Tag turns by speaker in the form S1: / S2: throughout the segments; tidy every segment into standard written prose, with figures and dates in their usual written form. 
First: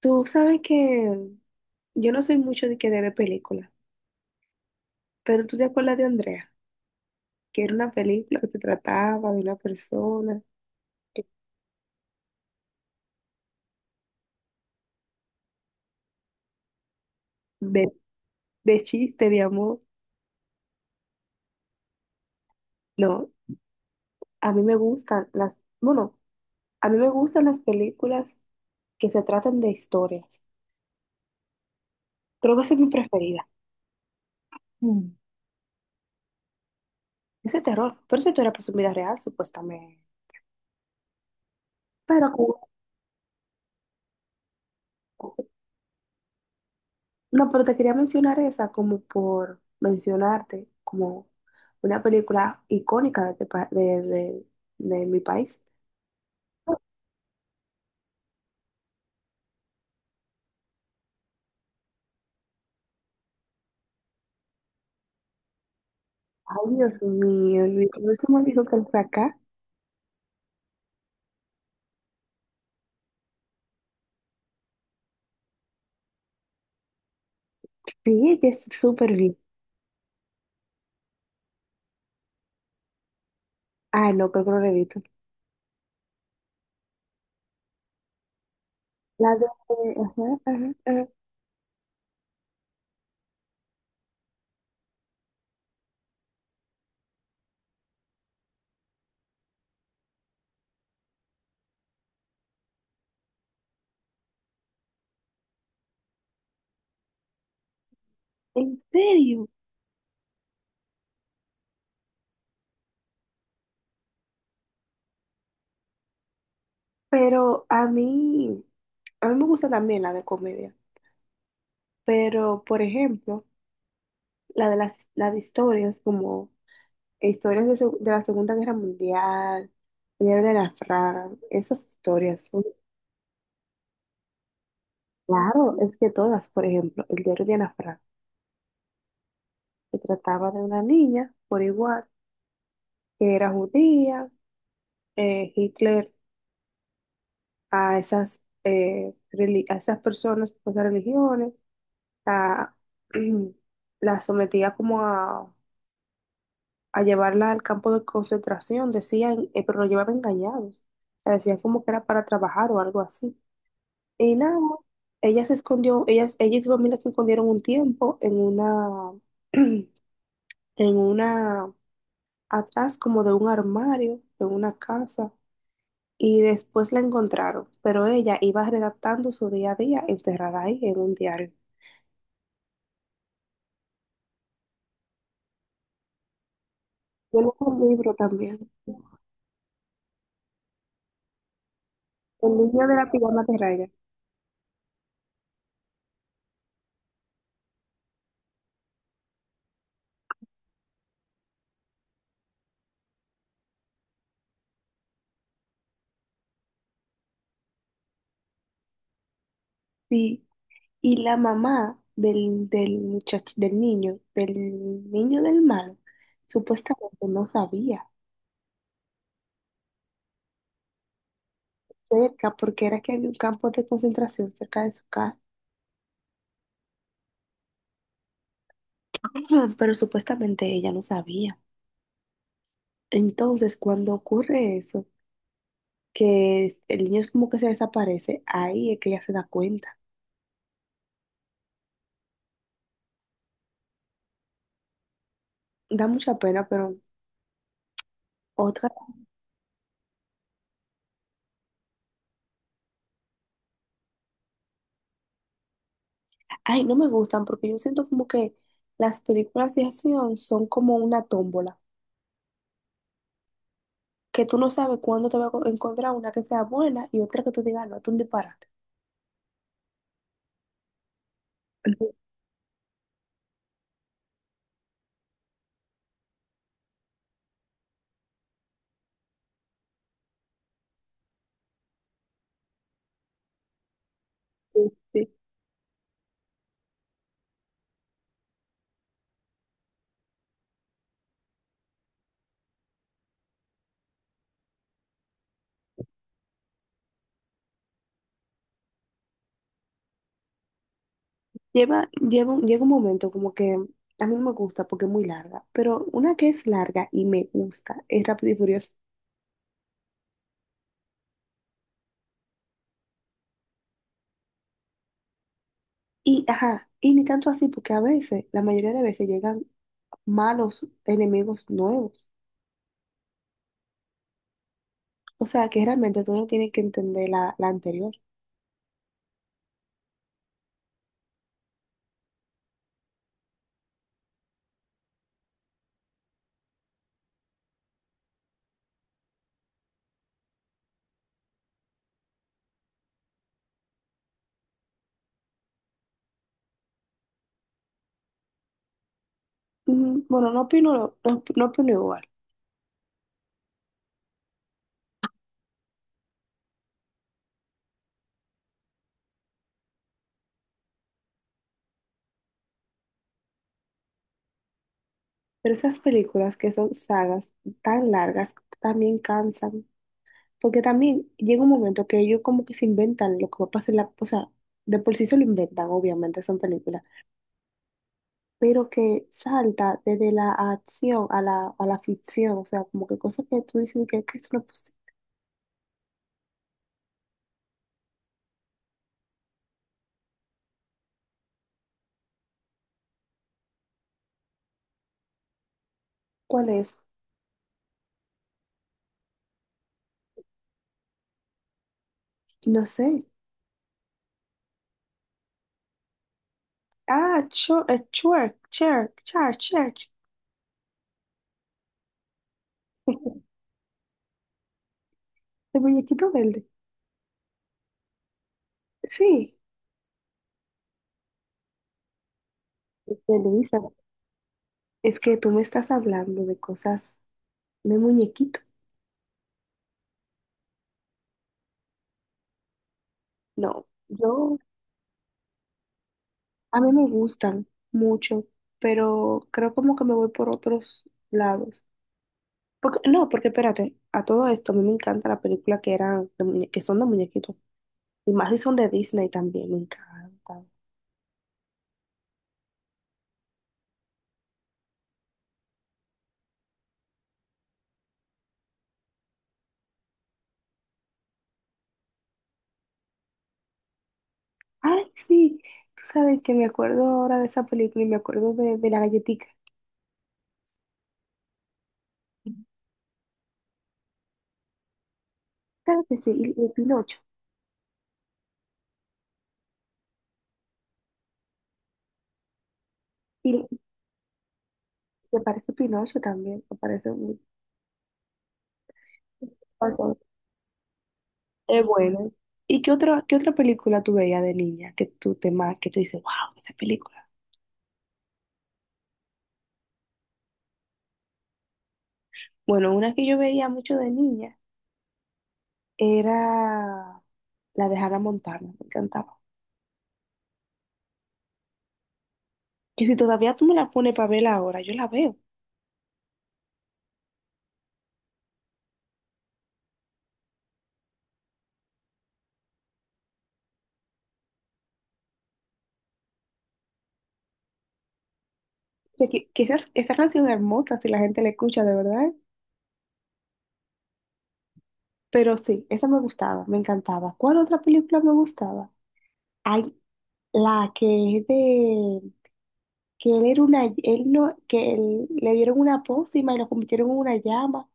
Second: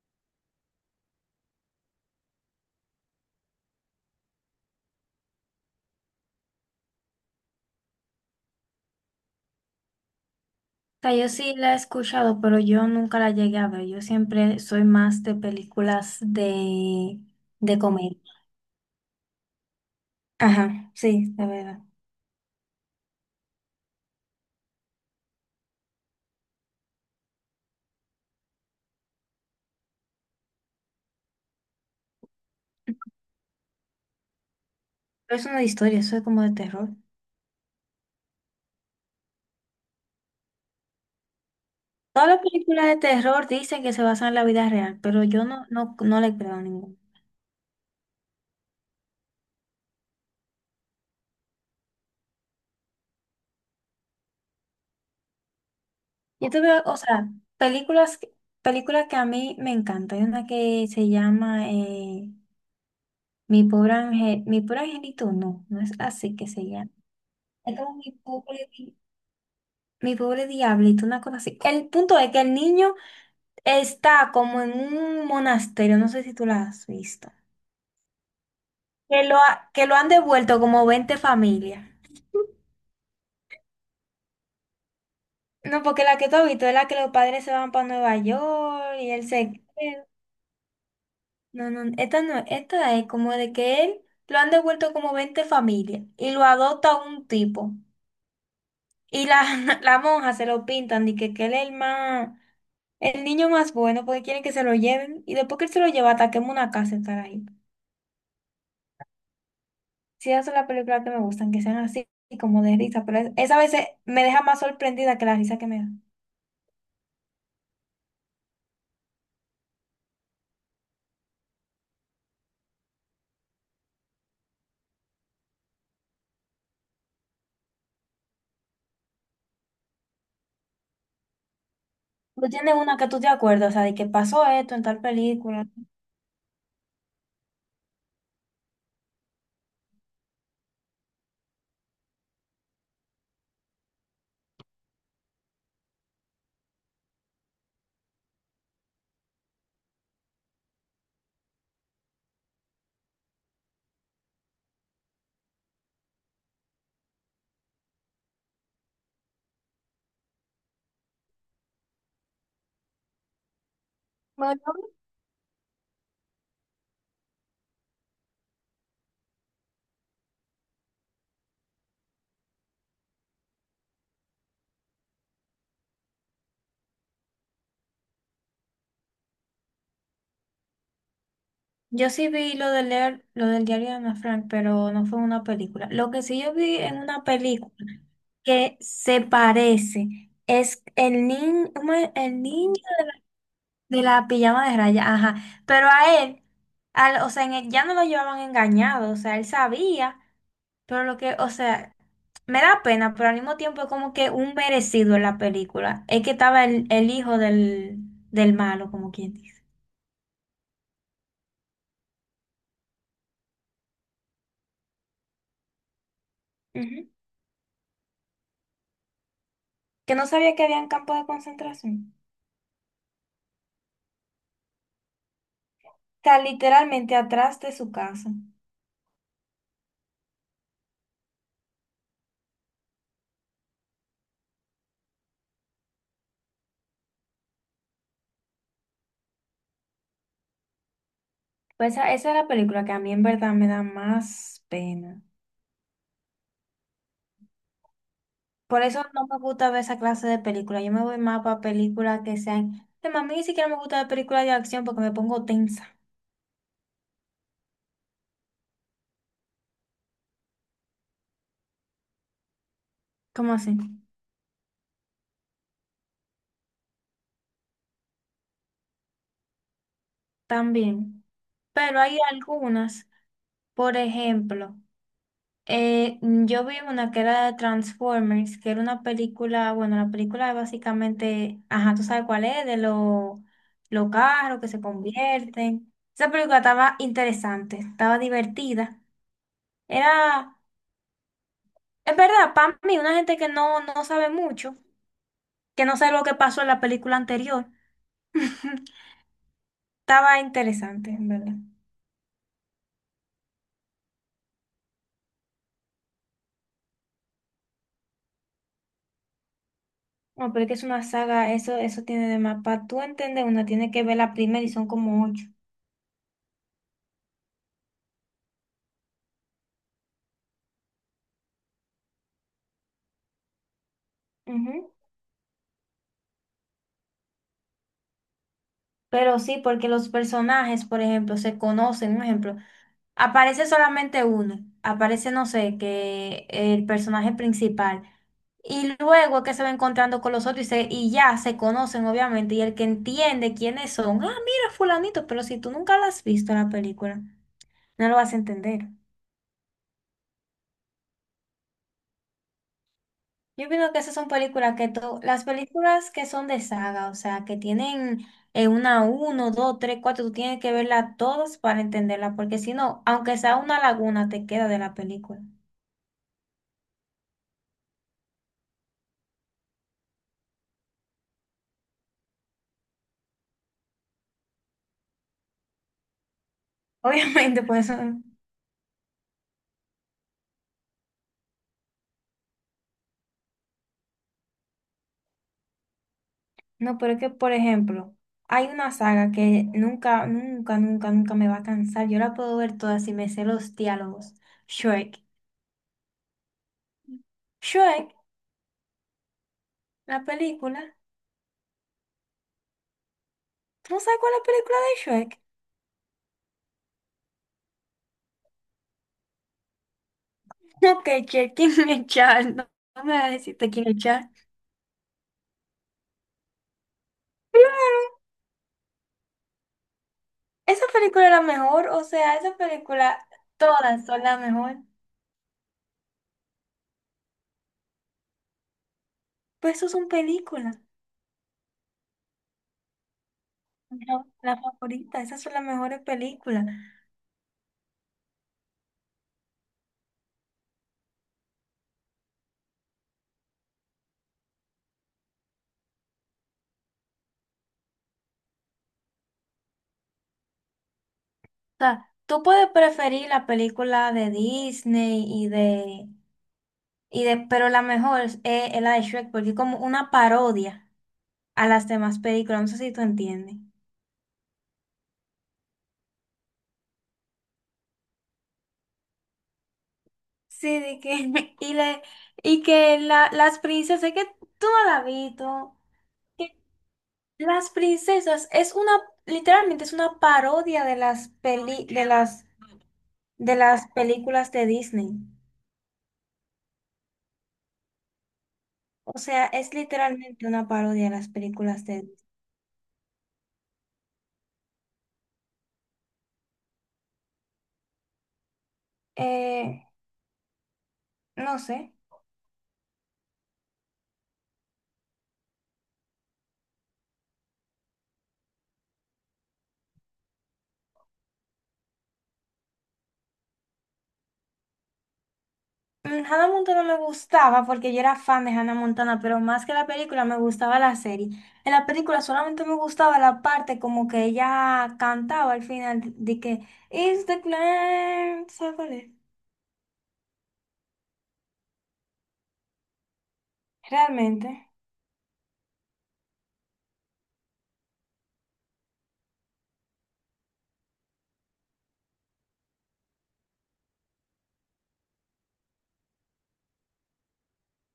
S1: Tú sabes que yo no soy mucho de ver películas, pero tú te acuerdas de Andrea, que era una película que se trataba de una persona,
S2: Sea, yo sí la he escuchado, pero yo nunca la llegué a ver. Yo siempre soy más de películas de
S1: de,
S2: comedia.
S1: de chiste, de amor.
S2: Ajá, sí, de verdad.
S1: No, a mí me gustan las, bueno, a mí me gustan las películas que se tratan de historias. Creo que esa es mi preferida. Mm.
S2: Pero eso no es una historia, eso es como de terror.
S1: Ese terror, pero esa historia pues en vida real, supuestamente. Pero
S2: Todas las películas de terror dicen que se basan en la vida real, pero
S1: con,
S2: yo no, no, no le creo a ninguna.
S1: no, pero te quería mencionar esa como por mencionarte como una película icónica de, este de mi país.
S2: Yo te veo, o sea, películas, que- películas que a mí me encantan. Hay una que se llama Mi pobre Ángel, Mi pobre angelito, no, no es así que se
S1: Ay,
S2: llama.
S1: Dios mío,
S2: Es
S1: Luis,
S2: como
S1: ¿cómo se me dijo que él fue acá?
S2: Mi pobre diablito, una cosa así. El punto es que el niño está como en un monasterio, no sé si tú la has visto,
S1: Sí, que es súper bien.
S2: que lo han devuelto como 20 familias.
S1: Ah, no, creo que no la he visto.
S2: No, porque la que tú has visto es la que los padres se van para Nueva York y él
S1: La de...
S2: se queda.
S1: Ajá, ajá, ajá.
S2: No, no, esta no, esta es como de que él lo han devuelto como 20 familias y lo adopta un tipo. Y la, la monja se lo pintan y que él es el más, el niño más bueno porque quieren que se lo lleven y después que él se lo lleva, ataquemos una casa, estar ahí.
S1: ¿En serio?
S2: Sí, esas son las películas que me gustan, que sean así como de risa, pero esa a veces me deja más sorprendida que la risa que me da.
S1: Pero a mí me gusta también la de comedia. Pero, por ejemplo, la de las, la de historias como... Historias de, de la Segunda Guerra Mundial, el diario de Ana Frank, esas historias
S2: Tú
S1: son,
S2: tienes una que tú te acuerdas, o sea, de que pasó esto en tal película.
S1: claro, es que todas, por ejemplo, el diario de Ana Frank, se trataba de una niña, por igual, que era judía, Hitler a esas, a esas personas, pues, de religiones, la, la sometía como a llevarla al campo de concentración, decían, pero lo llevaban engañados, o sea, decían como que era para trabajar o algo así. Y nada,
S2: Bueno,
S1: ella se escondió, ella y su familia se escondieron un tiempo en una, en una, atrás como de un armario, en una casa, y después la encontraron, pero ella iba redactando su día a día encerrada ahí en un diario.
S2: yo sí vi lo de leer, lo del diario de Ana Frank, pero no fue una película. Lo que sí yo vi en una
S1: Yo leí
S2: película
S1: un libro también,
S2: que se parece es el
S1: el
S2: niño
S1: niño de la pijama de raya.
S2: de la pijama de raya, ajá. Pero a él, o sea, en él ya no lo llevaban engañado, o sea, él sabía. Pero lo que, o sea, me da pena, pero al mismo tiempo es como que un merecido en la película. Es que estaba el hijo del malo, como quien dice.
S1: Sí, y la mamá del, del muchacho, del niño, del niño del malo,
S2: Ujú.
S1: supuestamente no sabía.
S2: Que no sabía que había un campo de concentración.
S1: Cerca porque era que había un campo de concentración cerca de su casa,
S2: Está literalmente atrás de su casa.
S1: pero supuestamente ella no sabía. Entonces, cuando ocurre eso, que el niño es como que se desaparece, ahí es que ella se da cuenta.
S2: Pues esa es la película que a mí en verdad me da más pena.
S1: Da mucha pena, pero
S2: Por
S1: otra,
S2: eso no me gusta ver esa clase de película. Yo me voy más para películas que sean... Además, a mí ni siquiera me gusta ver películas de acción porque me pongo tensa.
S1: ay, no me gustan porque yo siento como que las películas de acción son como una tómbola,
S2: ¿Cómo así?
S1: que tú no sabes cuándo te va a encontrar una que sea buena y otra que tú digas, "Ah, no, es un disparate".
S2: También. Pero hay algunas. Por ejemplo, yo vi una que era de Transformers, que era una película, bueno, la película es básicamente, ajá, tú sabes cuál es, de los carros que se convierten. Esa película estaba interesante, estaba divertida. Era, es verdad, para mí, una gente que no, no sabe mucho, que no sabe lo que pasó en la película anterior, estaba interesante, en verdad.
S1: Llega un momento como que a mí no me gusta porque es muy larga, pero una que es larga y me gusta es Rápido y Furioso.
S2: No, pero es que es una saga, eso tiene de mapa. Tú entiendes, una tiene que ver la primera y son como 8.
S1: Y, ajá, y ni tanto así porque a veces, la mayoría de veces llegan malos enemigos nuevos.
S2: Ujú.
S1: O sea que realmente tú no tienes que entender la, la anterior.
S2: Pero sí, porque los personajes, por ejemplo, se conocen. Un ejemplo, aparece solamente uno. Aparece, no sé, que el personaje principal. Y luego es que se va encontrando con los otros y, y ya se conocen, obviamente. Y el que entiende quiénes son, ah, mira, fulanito, pero si tú nunca la has visto la película, no lo vas a entender.
S1: Mm, bueno, no opino, lo- no, op- no opino igual,
S2: Yo pienso que esas son películas que las películas que son de saga, o sea, que tienen uno, dos, tres, cuatro, tú tienes que verlas todas para entenderla, porque si no, aunque sea una laguna, te queda de la película.
S1: pero esas películas que son sagas tan largas también cansan. Porque también llega un momento que ellos como que se inventan lo que va a pasar en la, o sea, de por sí se lo inventan, obviamente, son películas,
S2: Obviamente, por eso,
S1: pero que salta desde la acción a la ficción, o sea, como que cosas que tú dices que es una posible.
S2: no, pero es que, por ejemplo, hay una saga que nunca, nunca, nunca, nunca me va a cansar. Yo la puedo ver toda si me sé los diálogos. Shrek.
S1: ¿Cuál es?
S2: Shrek, la película.
S1: No sé.
S2: ¿Tú no sabes cuál es la película de Shrek?
S1: Ah, Chur, Chur, Chur, Chur, Church.
S2: Ok, Shrek, ¿quién es Charles? No, no me vas a decirte quién es Charles.
S1: El muñequito verde.
S2: Claro,
S1: Sí.
S2: esa película es la mejor, o sea, esa película,
S1: Este, Luisa,
S2: todas son la mejor.
S1: es que tú me estás hablando de cosas de muñequito.
S2: Pues eso son películas,
S1: No,
S2: no, la
S1: yo
S2: favorita, esas son las mejores películas. O
S1: a mí me gustan mucho, pero creo como que me voy por otros lados. Porque, no, porque espérate, a todo esto a mí me encanta la película que que son de muñequitos. Y más si son de Disney también, me encanta.
S2: sea, tú puedes preferir la película de Disney y de, pero la mejor es la de Shrek, porque es como una parodia a las demás películas, no sé si tú entiendes.
S1: Ay, sí, tú sabes que me acuerdo ahora de esa película y me acuerdo de la galletica.
S2: Sí, de que, y, le, y que la, las princesas, es que tú no la has visto.
S1: Claro que sí, y Pinocho.
S2: Las princesas es una, literalmente es una parodia de las peli, de
S1: Y
S2: las películas de Disney.
S1: me parece Pinocho también, me parece muy...
S2: O sea, es literalmente una parodia de las
S1: es
S2: películas de Disney.
S1: bueno. ¿Y qué otra película tú veías de niña que que tú dices, wow, esa película?
S2: Eh, no sé.
S1: Bueno, una que yo veía mucho de niña era la de Hannah Montana, me encantaba. Que si todavía tú me la pones para verla ahora, yo la veo. O
S2: Hannah Montana me gustaba porque yo era fan de Hannah Montana, pero más que la película me gustaba la serie. En la película solamente me gustaba la parte como que ella cantaba al final de que It's the Clan, ¿sabes cuál es?
S1: sea, que, esa canción es hermosa si la gente la escucha de verdad.
S2: Realmente.
S1: Pero sí, esa me gustaba, me encantaba. ¿Cuál otra película me gustaba? Hay la que es de que él era una, él no, que le dieron una pócima y lo convirtieron en una llama,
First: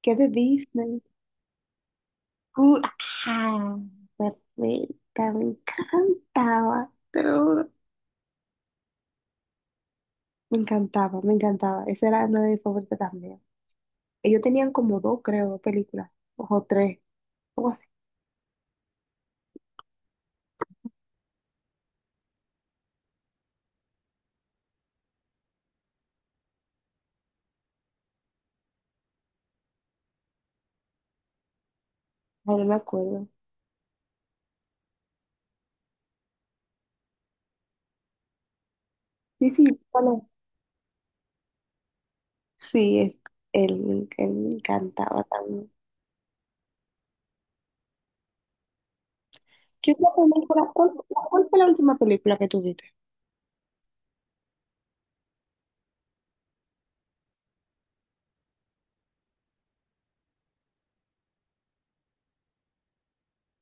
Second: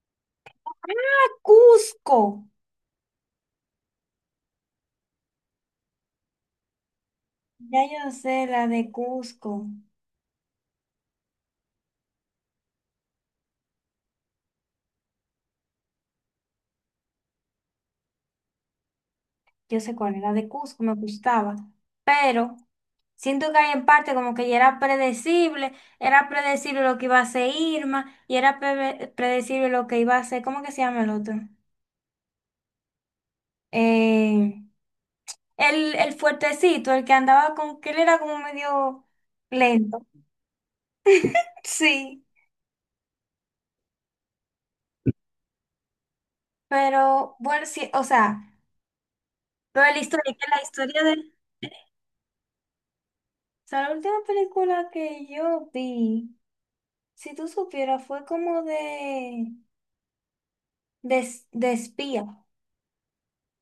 S1: que es de Disney.
S2: ¡Ah, Cusco!
S1: Uh, ah, Perfecta, me encantaba.
S2: Ya yo no sé la de Cusco,
S1: Me encantaba, me encantaba. Esa era una de mis favoritas también. Ellos tenían como dos, creo, dos películas, o tres, algo así.
S2: yo sé cuál era la de Cusco, me gustaba, pero siento que hay en parte como que ya era predecible lo que iba a hacer Irma y era predecible lo que iba a hacer, ¿cómo que se llama el otro?
S1: Ay, no me acuerdo.
S2: Eh, el fuertecito, el que andaba con, que él era como medio
S1: Sí, sí,
S2: lento.
S1: ¿cuál es?
S2: Sí,
S1: Sí, él, él me encantaba también.
S2: pero bueno, sí, o sea, lo
S1: ¿Qué
S2: de la
S1: otra
S2: historia, que la
S1: película? ¿Cuál,
S2: historia de,
S1: cuál fue
S2: o
S1: la última película que tuviste?
S2: sea, la última película que yo vi. Si tú supieras, fue como de espía.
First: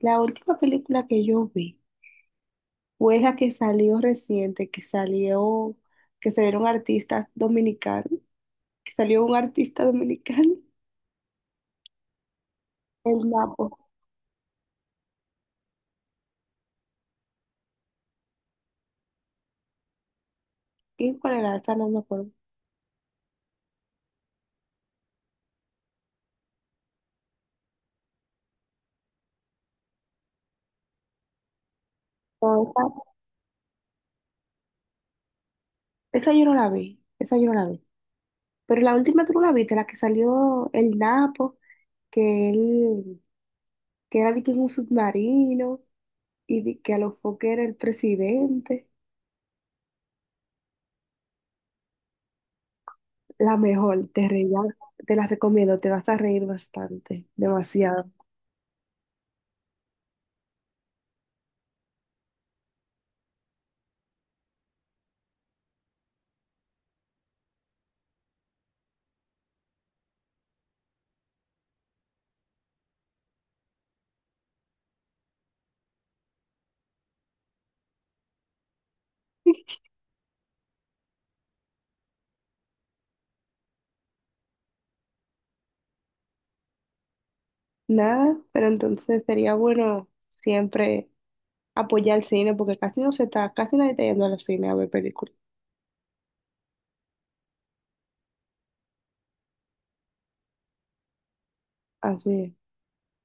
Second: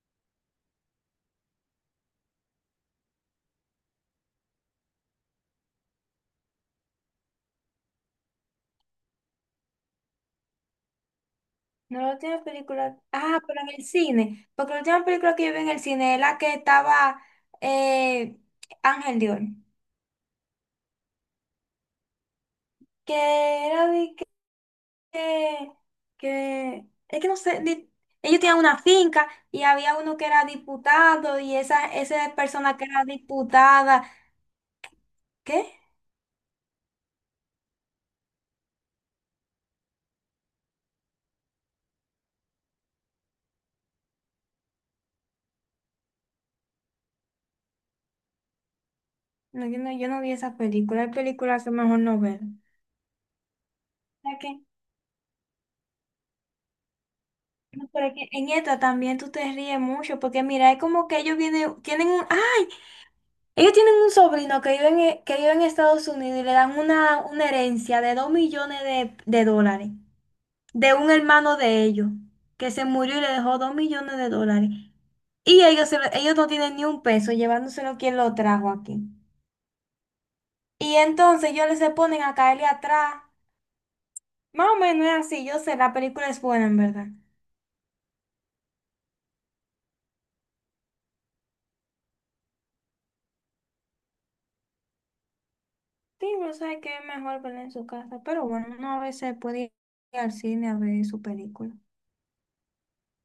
S1: La última película que yo vi fue la que salió reciente, que salió, que salieron artistas dominicanos, que salió un artista dominicano,
S2: No la última película.
S1: el
S2: Ah, pero
S1: Napo.
S2: en el cine. Porque la última película que yo vi en el cine es la que estaba eh, Ángel Dion.
S1: ¿Y cuál era? Esa no me acuerdo.
S2: Que era de que, Es que no sé. Ellos tenían una finca y había uno que era diputado y esa persona que era diputada. ¿Qué?
S1: Esa yo no la vi, esa yo no la vi. Pero la última tú no la viste, la que salió el Napo, que él, que era de que en un submarino y de que a los foques era el presidente.
S2: No, yo no vi esa película. Hay películas que mejor no ver.
S1: La mejor, te
S2: ¿La
S1: reía,
S2: qué?
S1: te la recomiendo, te vas a reír bastante,
S2: No, pero
S1: demasiado.
S2: es que en esta también tú te ríes mucho, porque mira, es como que ellos vienen, ellos tienen un sobrino que vive en, que vive en Estados Unidos y le dan una herencia de dos millones de dólares de un hermano de ellos, que se murió y le dejó 2 millones de dólares. Y ellos, ellos no tienen ni un peso, llevándoselo quien lo trajo aquí. Y entonces ellos se ponen a caerle atrás. Más o menos es así, yo sé, la película es buena en verdad.
S1: Nada, pero entonces sería bueno siempre apoyar el cine, porque casi no se está, casi nadie está yendo al cine a ver películas.
S2: Sí, no sé qué es mejor verla en su casa, pero bueno, uno a veces puede ir al cine a ver su película.
S1: Así es.